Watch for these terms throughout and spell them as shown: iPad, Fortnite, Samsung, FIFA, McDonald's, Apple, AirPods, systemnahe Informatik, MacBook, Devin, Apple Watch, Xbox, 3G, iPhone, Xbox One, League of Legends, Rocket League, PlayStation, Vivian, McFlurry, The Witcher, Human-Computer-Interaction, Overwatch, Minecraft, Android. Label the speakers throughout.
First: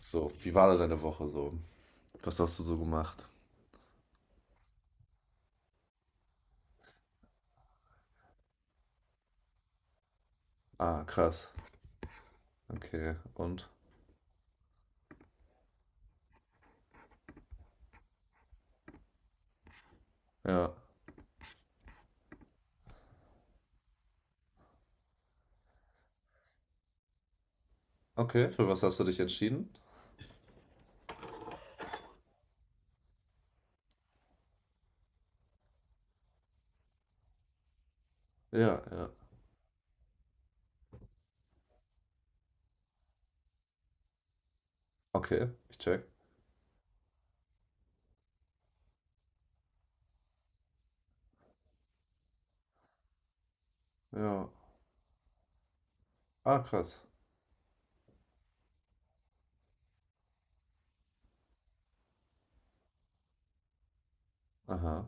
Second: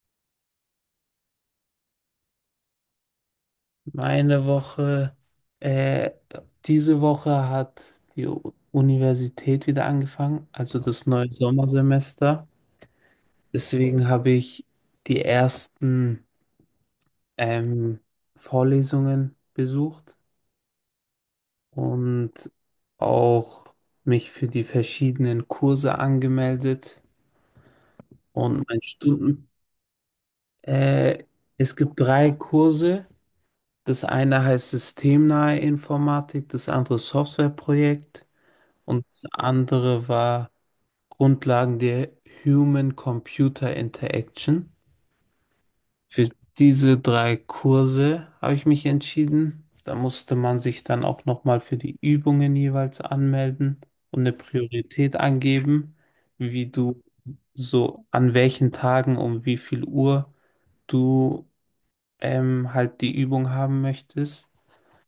Speaker 1: So, wie war da deine Woche so? Was hast du so gemacht?
Speaker 2: Meine Woche, äh, diese Woche hat die Universität wieder angefangen, also
Speaker 1: Ah,
Speaker 2: das neue
Speaker 1: krass.
Speaker 2: Sommersemester.
Speaker 1: Okay, und?
Speaker 2: Deswegen habe ich die ersten ähm, Vorlesungen besucht
Speaker 1: Ja.
Speaker 2: und auch mich für die verschiedenen Kurse angemeldet
Speaker 1: Okay,
Speaker 2: und
Speaker 1: für
Speaker 2: mein
Speaker 1: was hast du dich
Speaker 2: Stunden.
Speaker 1: entschieden?
Speaker 2: Äh, Es gibt drei Kurse. Das eine heißt systemnahe Informatik, das andere Softwareprojekt.
Speaker 1: Ja,
Speaker 2: Und
Speaker 1: ja.
Speaker 2: das andere war Grundlagen der Human-Computer-Interaction.
Speaker 1: Okay, ich check.
Speaker 2: Für diese drei Kurse habe ich mich entschieden. Da musste man sich dann auch nochmal für die Übungen jeweils anmelden und eine
Speaker 1: Ja.
Speaker 2: Priorität angeben,
Speaker 1: Ah,
Speaker 2: wie
Speaker 1: krass.
Speaker 2: du so an welchen Tagen um wie viel Uhr du halt die Übung haben möchtest.
Speaker 1: Aha.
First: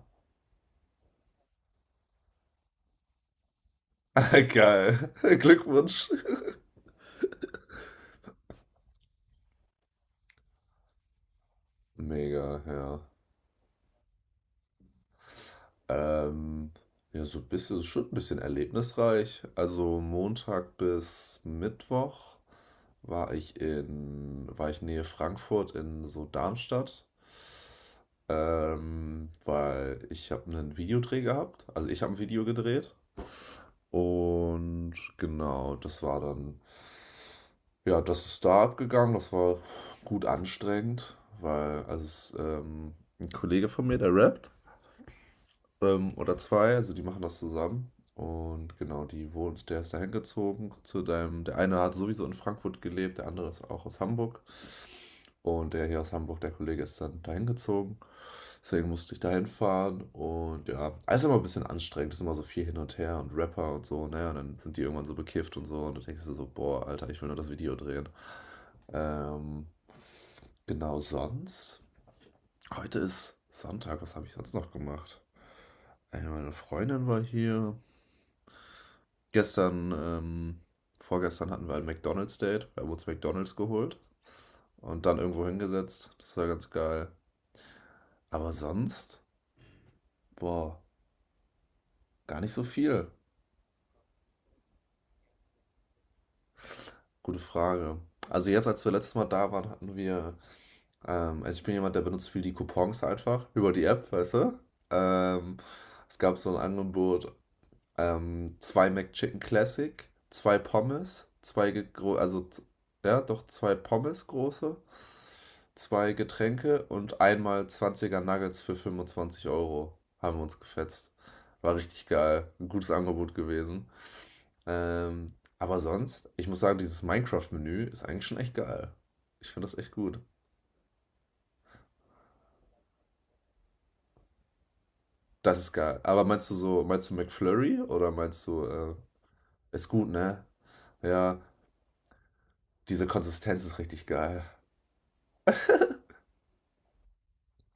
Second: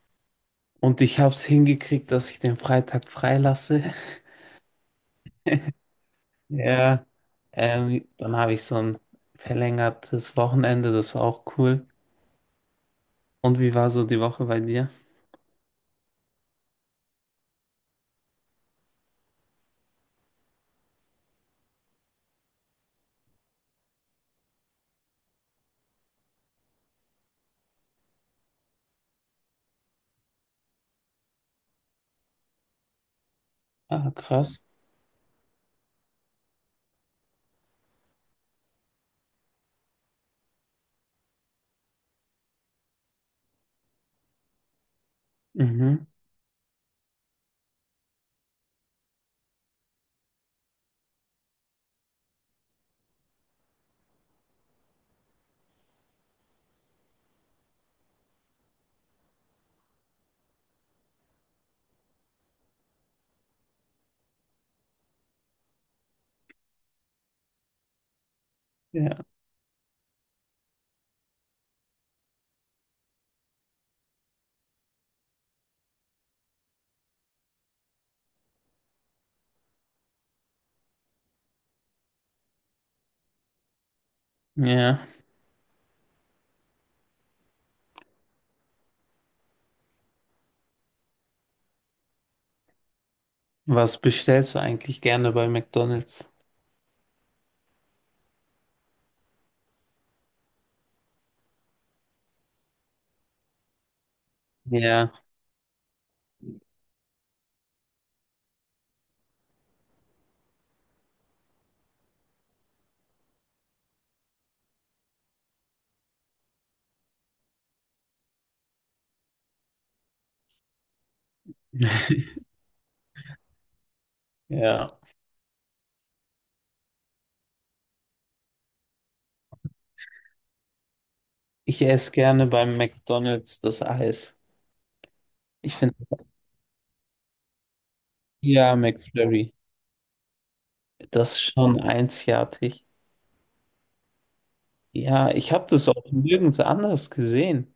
Speaker 2: Und ich habe es hingekriegt, dass ich den Freitag freilasse.
Speaker 1: Geil. Glückwunsch.
Speaker 2: Ja, dann habe ich so ein verlängertes Wochenende, das ist auch cool.
Speaker 1: Mega, ja.
Speaker 2: Und wie war so die Woche bei dir?
Speaker 1: Ähm, ja, so ein bisschen, schon ein bisschen erlebnisreich. Also Montag bis Mittwoch war ich Nähe Frankfurt in so Darmstadt, weil ich habe einen Videodreh gehabt. Also ich habe ein Video gedreht
Speaker 2: Ah, krass.
Speaker 1: und genau, das war dann, ja, das ist da abgegangen. Das war gut anstrengend, weil ein Kollege von mir, der rappt,
Speaker 2: Mhm.
Speaker 1: oder zwei, also die machen das zusammen. Und genau, der ist da hingezogen zu deinem, der eine hat sowieso in Frankfurt gelebt, der andere ist auch aus Hamburg. Und der hier aus Hamburg, der Kollege, ist dann dahin gezogen. Deswegen musste ich dahin fahren. Und ja, alles immer ein bisschen anstrengend. Es ist immer so viel hin und her und Rapper und so. Naja, und dann sind die irgendwann so bekifft und so. Und dann denkst du so, boah, Alter, ich will nur das Video drehen.
Speaker 2: Ja.
Speaker 1: Ähm, genau sonst. Heute ist Sonntag. Was habe ich sonst noch gemacht? Ey, meine Freundin war hier. Gestern, ähm, Vorgestern hatten wir ein McDonald's-Date. Wir haben uns McDonald's geholt
Speaker 2: Ja.
Speaker 1: und dann irgendwo hingesetzt. Das war ganz geil. Aber sonst, boah. Gar nicht so viel.
Speaker 2: Was bestellst du eigentlich gerne bei McDonald's?
Speaker 1: Gute Frage. Also jetzt, als wir letztes Mal da waren, also ich bin jemand, der benutzt viel die Coupons einfach über die App, weißt du?
Speaker 2: Ja.
Speaker 1: Ähm, Es gab so ein Angebot, zwei McChicken Classic, zwei Pommes, zwei, ge- gro- also z- ja, doch zwei Pommes große, zwei Getränke und einmal 20er Nuggets für 25 Euro. Haben wir uns gefetzt. War richtig geil. Ein gutes Angebot gewesen.
Speaker 2: Ja.
Speaker 1: Ähm, aber sonst, ich muss sagen, dieses Minecraft-Menü ist eigentlich schon echt geil. Ich finde das echt gut.
Speaker 2: Ich esse gerne beim McDonald's das Eis.
Speaker 1: Das ist
Speaker 2: Ich finde,
Speaker 1: geil. Aber meinst du so, meinst du McFlurry
Speaker 2: ja, McFlurry,
Speaker 1: ist gut, ne?
Speaker 2: das
Speaker 1: Ja,
Speaker 2: ist schon einzigartig.
Speaker 1: diese Konsistenz ist richtig geil.
Speaker 2: Ja, ich habe das auch nirgends anders gesehen,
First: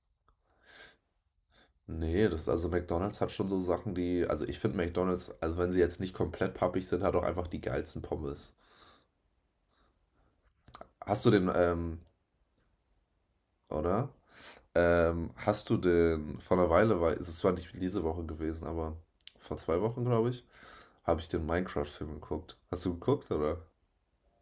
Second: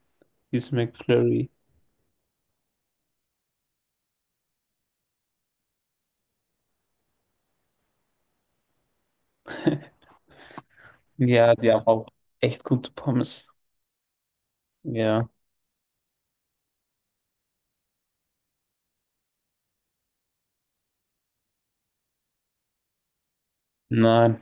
Speaker 2: dieses McFlurry.
Speaker 1: Nee, das also McDonald's hat schon so Sachen, die, also ich finde McDonald's, also wenn sie jetzt nicht komplett pappig sind, hat auch einfach die geilsten Pommes. Hast du den,
Speaker 2: Ja, die haben
Speaker 1: ähm,
Speaker 2: auch echt gute Pommes.
Speaker 1: oder?
Speaker 2: Ja.
Speaker 1: Hast du denn vor einer Weile, weil es ist zwar nicht diese Woche gewesen, aber vor zwei Wochen, glaube ich, habe ich den Minecraft-Film geguckt. Hast du geguckt, oder?
Speaker 2: Nein,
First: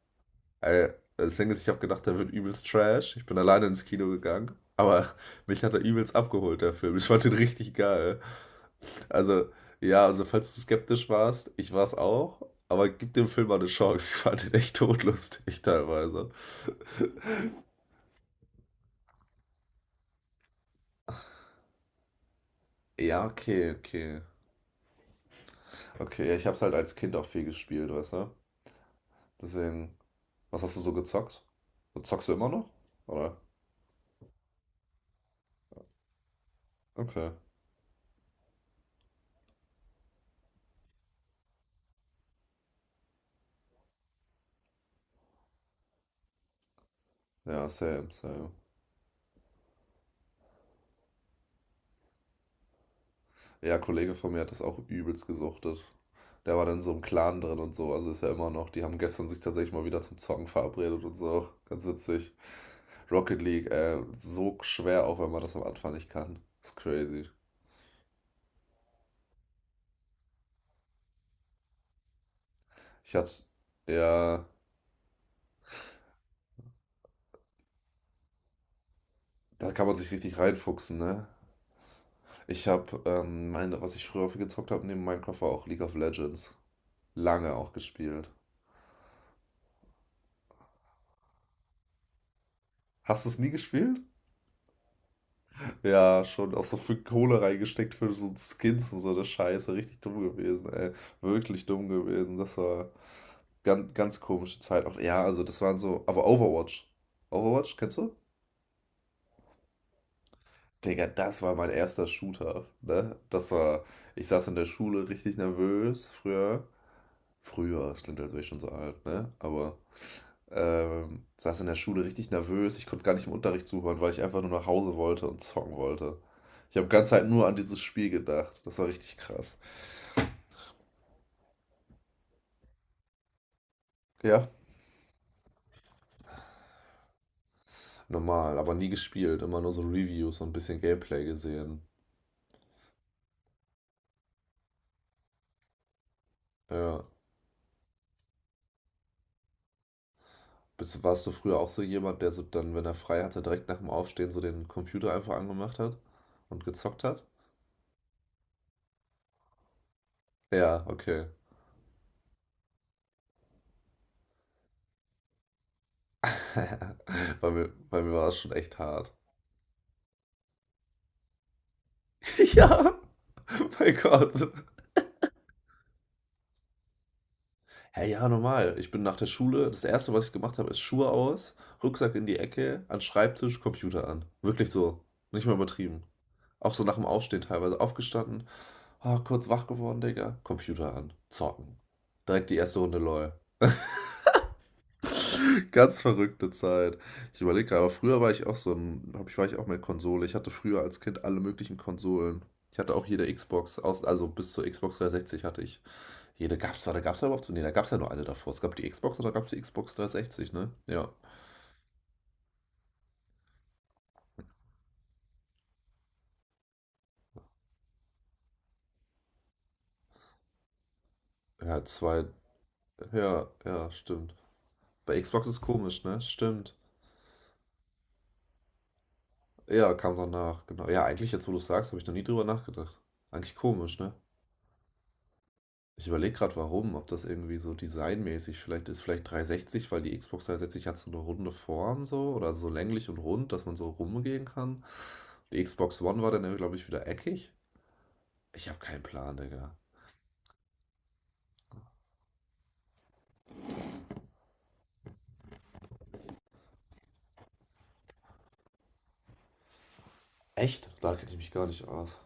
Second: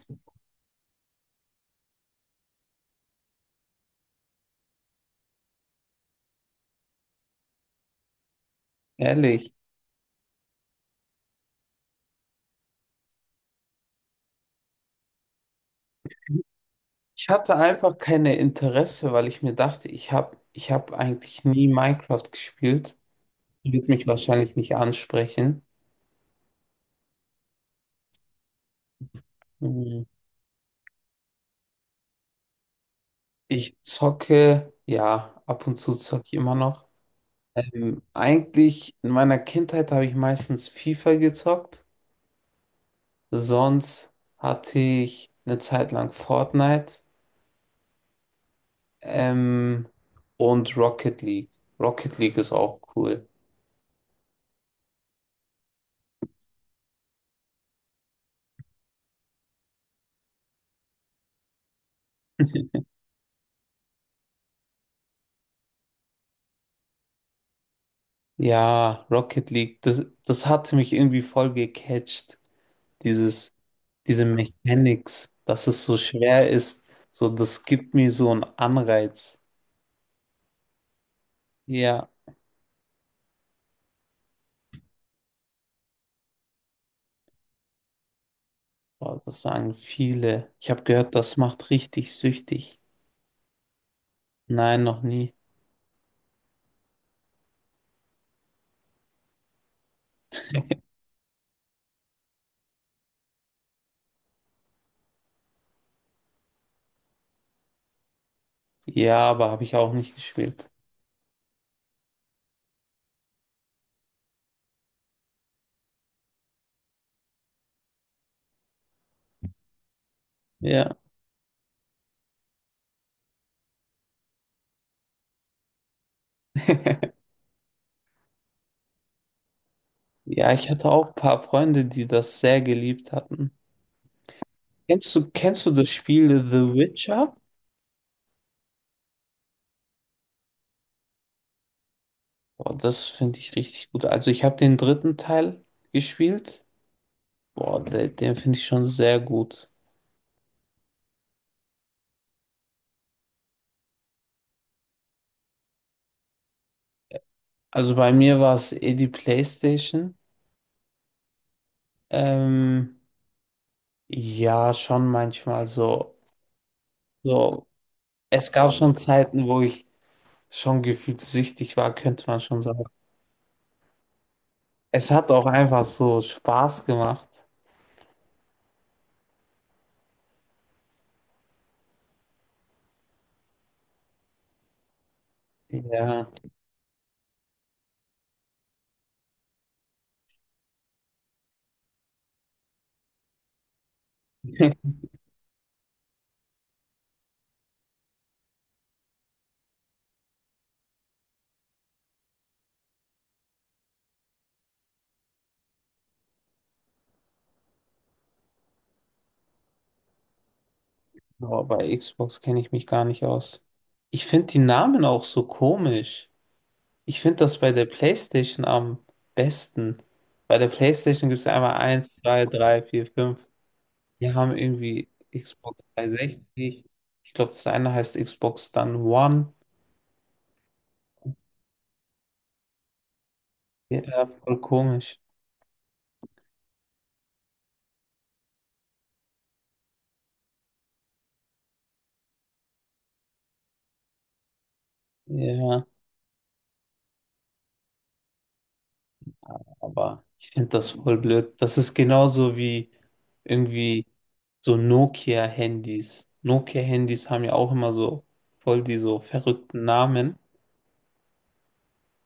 Speaker 1: Ey, das Ding ist, ich habe gedacht, der wird übelst trash. Ich bin alleine ins Kino gegangen, aber mich hat er übelst abgeholt, der Film. Ich fand den richtig geil. Also,
Speaker 2: ehrlich.
Speaker 1: ja, also falls du skeptisch warst, ich war es auch, aber gib dem Film mal eine Chance. Ich fand den echt todlustig teilweise.
Speaker 2: Ich hatte einfach keine Interesse, weil ich mir dachte, ich hab eigentlich nie Minecraft gespielt.
Speaker 1: Ja, okay,
Speaker 2: Wird mich
Speaker 1: okay.
Speaker 2: wahrscheinlich nicht ansprechen.
Speaker 1: Okay, ja, ich habe es halt als Kind auch viel gespielt, weißt du? Deswegen,
Speaker 2: Mhm.
Speaker 1: was hast du so gezockt? Zockst du immer noch? Oder?
Speaker 2: Ich zocke, ja, ab und zu zocke ich immer noch.
Speaker 1: Okay.
Speaker 2: Eigentlich in meiner Kindheit habe ich meistens FIFA gezockt. Sonst hatte ich eine Zeit lang Fortnite,
Speaker 1: Ja, same.
Speaker 2: ähm, und Rocket League. Rocket League ist auch cool.
Speaker 1: Ja, ein Kollege von mir hat das auch übelst gesuchtet. Der war dann in so einem Clan drin und so, also ist ja immer noch. Die haben gestern sich tatsächlich mal wieder zum Zocken verabredet und so. Ganz witzig. Rocket League, so schwer, auch wenn man das am Anfang nicht kann. Ist crazy.
Speaker 2: Ja, Rocket League, das hatte mich irgendwie voll gecatcht.
Speaker 1: Ich hatte,
Speaker 2: Dieses, diese
Speaker 1: ja,
Speaker 2: Mechanics, dass es so schwer ist, so, das gibt mir so einen Anreiz.
Speaker 1: da kann man sich richtig reinfuchsen, ne?
Speaker 2: Ja,
Speaker 1: Was ich früher viel gezockt habe neben Minecraft war auch League of Legends. Lange auch gespielt.
Speaker 2: boah, das sagen viele. Ich habe gehört, das macht richtig süchtig.
Speaker 1: Hast du es nie gespielt?
Speaker 2: Nein, noch nie.
Speaker 1: Ja, schon auch so viel Kohle reingesteckt für so Skins und so eine Scheiße. Richtig dumm gewesen, ey. Wirklich dumm gewesen. Das war ganz komische Zeit. Auch, ja, also das waren so. Aber Overwatch. Overwatch, kennst du?
Speaker 2: Ja, aber habe ich auch nicht gespielt.
Speaker 1: Digga, das war mein erster Shooter, ne? Das war. Ich saß in der Schule richtig nervös früher. Früher, das klingt, als wäre ich schon so alt, ne? Aber
Speaker 2: Ja.
Speaker 1: Ähm, saß in der Schule richtig nervös. Ich konnte gar nicht im Unterricht zuhören, weil ich einfach nur nach Hause wollte und zocken wollte. Ich habe die ganze Zeit nur an dieses Spiel gedacht. Das war richtig krass.
Speaker 2: Ja, ich hatte auch ein paar Freunde, die das sehr geliebt hatten.
Speaker 1: Ja,
Speaker 2: Kennst du das Spiel The Witcher?
Speaker 1: normal, aber nie gespielt. Immer nur so Reviews und ein bisschen Gameplay gesehen.
Speaker 2: Boah, das finde ich richtig gut. Also ich habe den dritten Teil gespielt.
Speaker 1: Ja.
Speaker 2: Boah, den finde ich schon sehr gut.
Speaker 1: Warst du früher auch so jemand, der so dann, wenn er frei hatte, direkt nach dem Aufstehen so den Computer einfach angemacht hat und gezockt hat?
Speaker 2: Also bei mir war es eh die PlayStation.
Speaker 1: Ja, okay.
Speaker 2: Ähm, ja, schon manchmal so.
Speaker 1: Bei
Speaker 2: So,
Speaker 1: mir, bei mir war es
Speaker 2: es
Speaker 1: schon
Speaker 2: gab
Speaker 1: echt
Speaker 2: schon
Speaker 1: hart.
Speaker 2: Zeiten, wo ich schon gefühlt süchtig war, könnte man schon sagen.
Speaker 1: Ja, mein Gott.
Speaker 2: Es hat auch einfach so Spaß gemacht.
Speaker 1: Hey, ja, normal. Ich bin nach der Schule, das Erste, was ich gemacht habe, ist Schuhe aus, Rucksack in die Ecke, an den Schreibtisch, Computer an. Wirklich so. Nicht mal übertrieben.
Speaker 2: Ja.
Speaker 1: Auch so nach dem Aufstehen teilweise aufgestanden. Ah, kurz wach geworden, Digga. Computer an. Zocken. Direkt die erste Runde LOL. Ganz verrückte Zeit. Ich überlege gerade, aber früher war ich auch so war ich auch mit Konsole. Ich hatte früher als Kind alle möglichen Konsolen. Ich hatte auch jede Xbox, also bis zur Xbox 360 hatte ich hier, da gab es da gab's ja überhaupt so. Nee, da gab es ja nur eine davor. Es gab die Xbox und da gab es die Xbox 360, ne? Ja.
Speaker 2: Boah, bei Xbox kenne ich mich gar nicht aus. Ich finde die Namen auch so komisch. Ich finde das bei der PlayStation am besten. Bei der PlayStation gibt es einmal
Speaker 1: Ja,
Speaker 2: eins,
Speaker 1: zwei.
Speaker 2: 2, 3, 4,
Speaker 1: Ja,
Speaker 2: fünf.
Speaker 1: ja,
Speaker 2: Wir
Speaker 1: stimmt.
Speaker 2: haben irgendwie
Speaker 1: Bei Xbox ist
Speaker 2: Xbox
Speaker 1: komisch, ne? Stimmt.
Speaker 2: 360. Ich glaube, das eine heißt Xbox dann One.
Speaker 1: Ja, kam danach, genau. Ja, eigentlich, jetzt wo du sagst, habe ich noch nie drüber nachgedacht. Eigentlich komisch, ne?
Speaker 2: Ja, voll komisch.
Speaker 1: Ich überlege gerade, warum, ob das irgendwie so designmäßig vielleicht ist. Vielleicht 360, weil die Xbox 360 hat so eine runde Form so oder so länglich und rund, dass man so rumgehen kann. Die
Speaker 2: Ja,
Speaker 1: Xbox One war dann, glaube ich, wieder eckig. Ich habe keinen Plan, Digga.
Speaker 2: aber ich finde das voll blöd. Das ist genauso wie irgendwie so Nokia-Handys. Nokia-Handys haben ja auch immer so voll die so verrückten Namen.
Speaker 1: Echt? Da kenne ich mich gar nicht aus.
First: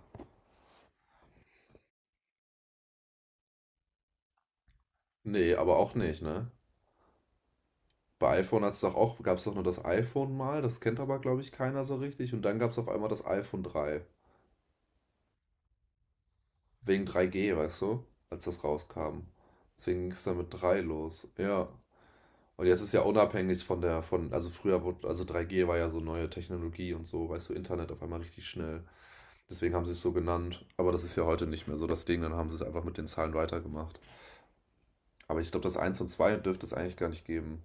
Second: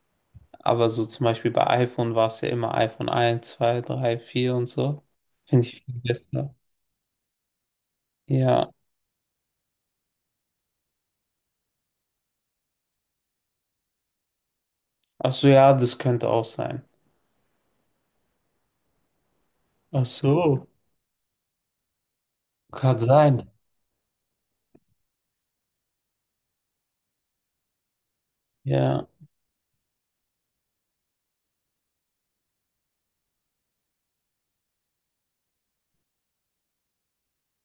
Speaker 2: Aber so zum Beispiel bei iPhone war es ja immer iPhone eins 2 3 4 und so.
Speaker 1: Nee,
Speaker 2: Finde
Speaker 1: aber
Speaker 2: ich
Speaker 1: auch
Speaker 2: viel
Speaker 1: nicht, ne?
Speaker 2: besser.
Speaker 1: Bei iPhone
Speaker 2: Ja.
Speaker 1: hat's doch auch gab es doch nur das iPhone mal, das kennt aber, glaube ich, keiner so richtig. Und dann gab es auf einmal das iPhone drei.
Speaker 2: Ach so, ja, das könnte auch sein.
Speaker 1: Wegen 3G, weißt du? Als das rauskam. Deswegen
Speaker 2: Ach
Speaker 1: ging es dann mit
Speaker 2: so,
Speaker 1: 3 los. Ja. Und jetzt ist
Speaker 2: kann
Speaker 1: ja
Speaker 2: sein.
Speaker 1: unabhängig also früher wurde, also 3G war ja so neue Technologie und so, weißt du, Internet auf einmal richtig schnell.
Speaker 2: Ja.
Speaker 1: Deswegen haben sie es so genannt. Aber das ist ja heute nicht mehr so das Ding, dann haben sie es einfach mit den Zahlen weitergemacht. Aber ich glaube, das eins und 2 dürfte es eigentlich gar nicht geben.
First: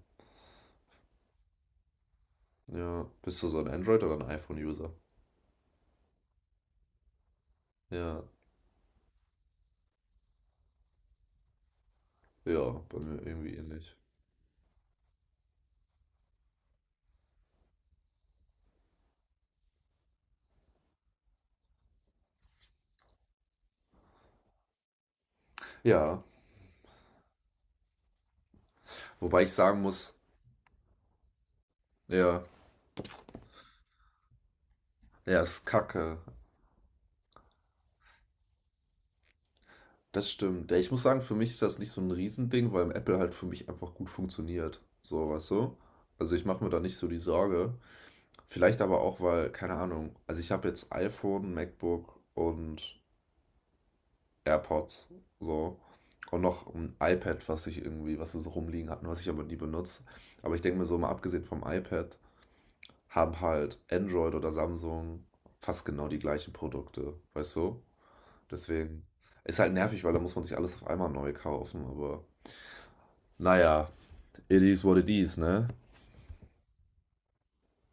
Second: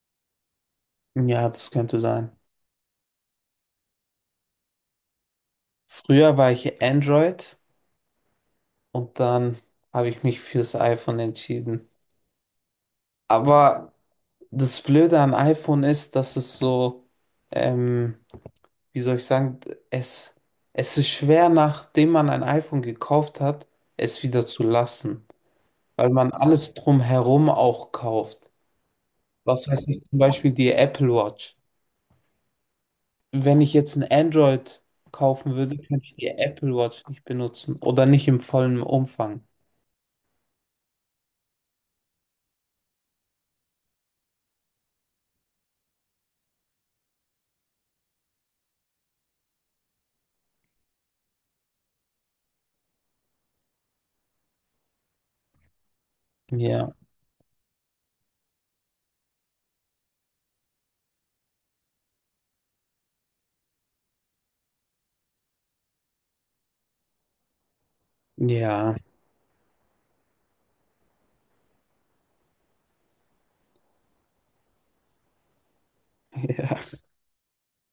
Speaker 2: Ja, das könnte sein.
Speaker 1: Ja. Bist du so ein Android- oder ein iPhone-User?
Speaker 2: Früher war ich Android
Speaker 1: Ja.
Speaker 2: und dann habe ich mich fürs iPhone entschieden.
Speaker 1: Ja, bei mir irgendwie
Speaker 2: Aber
Speaker 1: ähnlich.
Speaker 2: das Blöde an iPhone ist, dass es so, ähm, wie soll ich sagen, es, es ist schwer, nachdem man ein iPhone gekauft hat, es wieder zu lassen. Weil
Speaker 1: Ja,
Speaker 2: man alles drumherum auch kauft.
Speaker 1: wobei ich
Speaker 2: Was
Speaker 1: sagen
Speaker 2: weiß ich,
Speaker 1: muss,
Speaker 2: zum Beispiel die Apple Watch.
Speaker 1: ja,
Speaker 2: Wenn ich jetzt ein Android
Speaker 1: ja,
Speaker 2: kaufen
Speaker 1: ist
Speaker 2: würde, könnte ich
Speaker 1: kacke.
Speaker 2: die Apple Watch nicht benutzen oder nicht im vollen Umfang.
Speaker 1: Das stimmt. Ja, ich muss sagen, für mich ist das nicht so ein Riesending, weil Apple halt für mich einfach gut funktioniert. So, weißt du? Also ich mache mir da nicht so die Sorge. Vielleicht aber auch, weil, keine Ahnung, also ich habe jetzt iPhone, MacBook und AirPods. So. Und noch
Speaker 2: Ja,
Speaker 1: ein iPad, was ich irgendwie, was wir so rumliegen hatten, was ich aber nie benutze. Aber ich denke mir so, mal abgesehen vom iPad, haben halt Android oder Samsung fast genau die gleichen Produkte, weißt du?
Speaker 2: ja,
Speaker 1: Deswegen ist halt nervig, weil da muss man sich alles auf einmal neu kaufen, aber naja, it is what it is, ne?
Speaker 2: ja.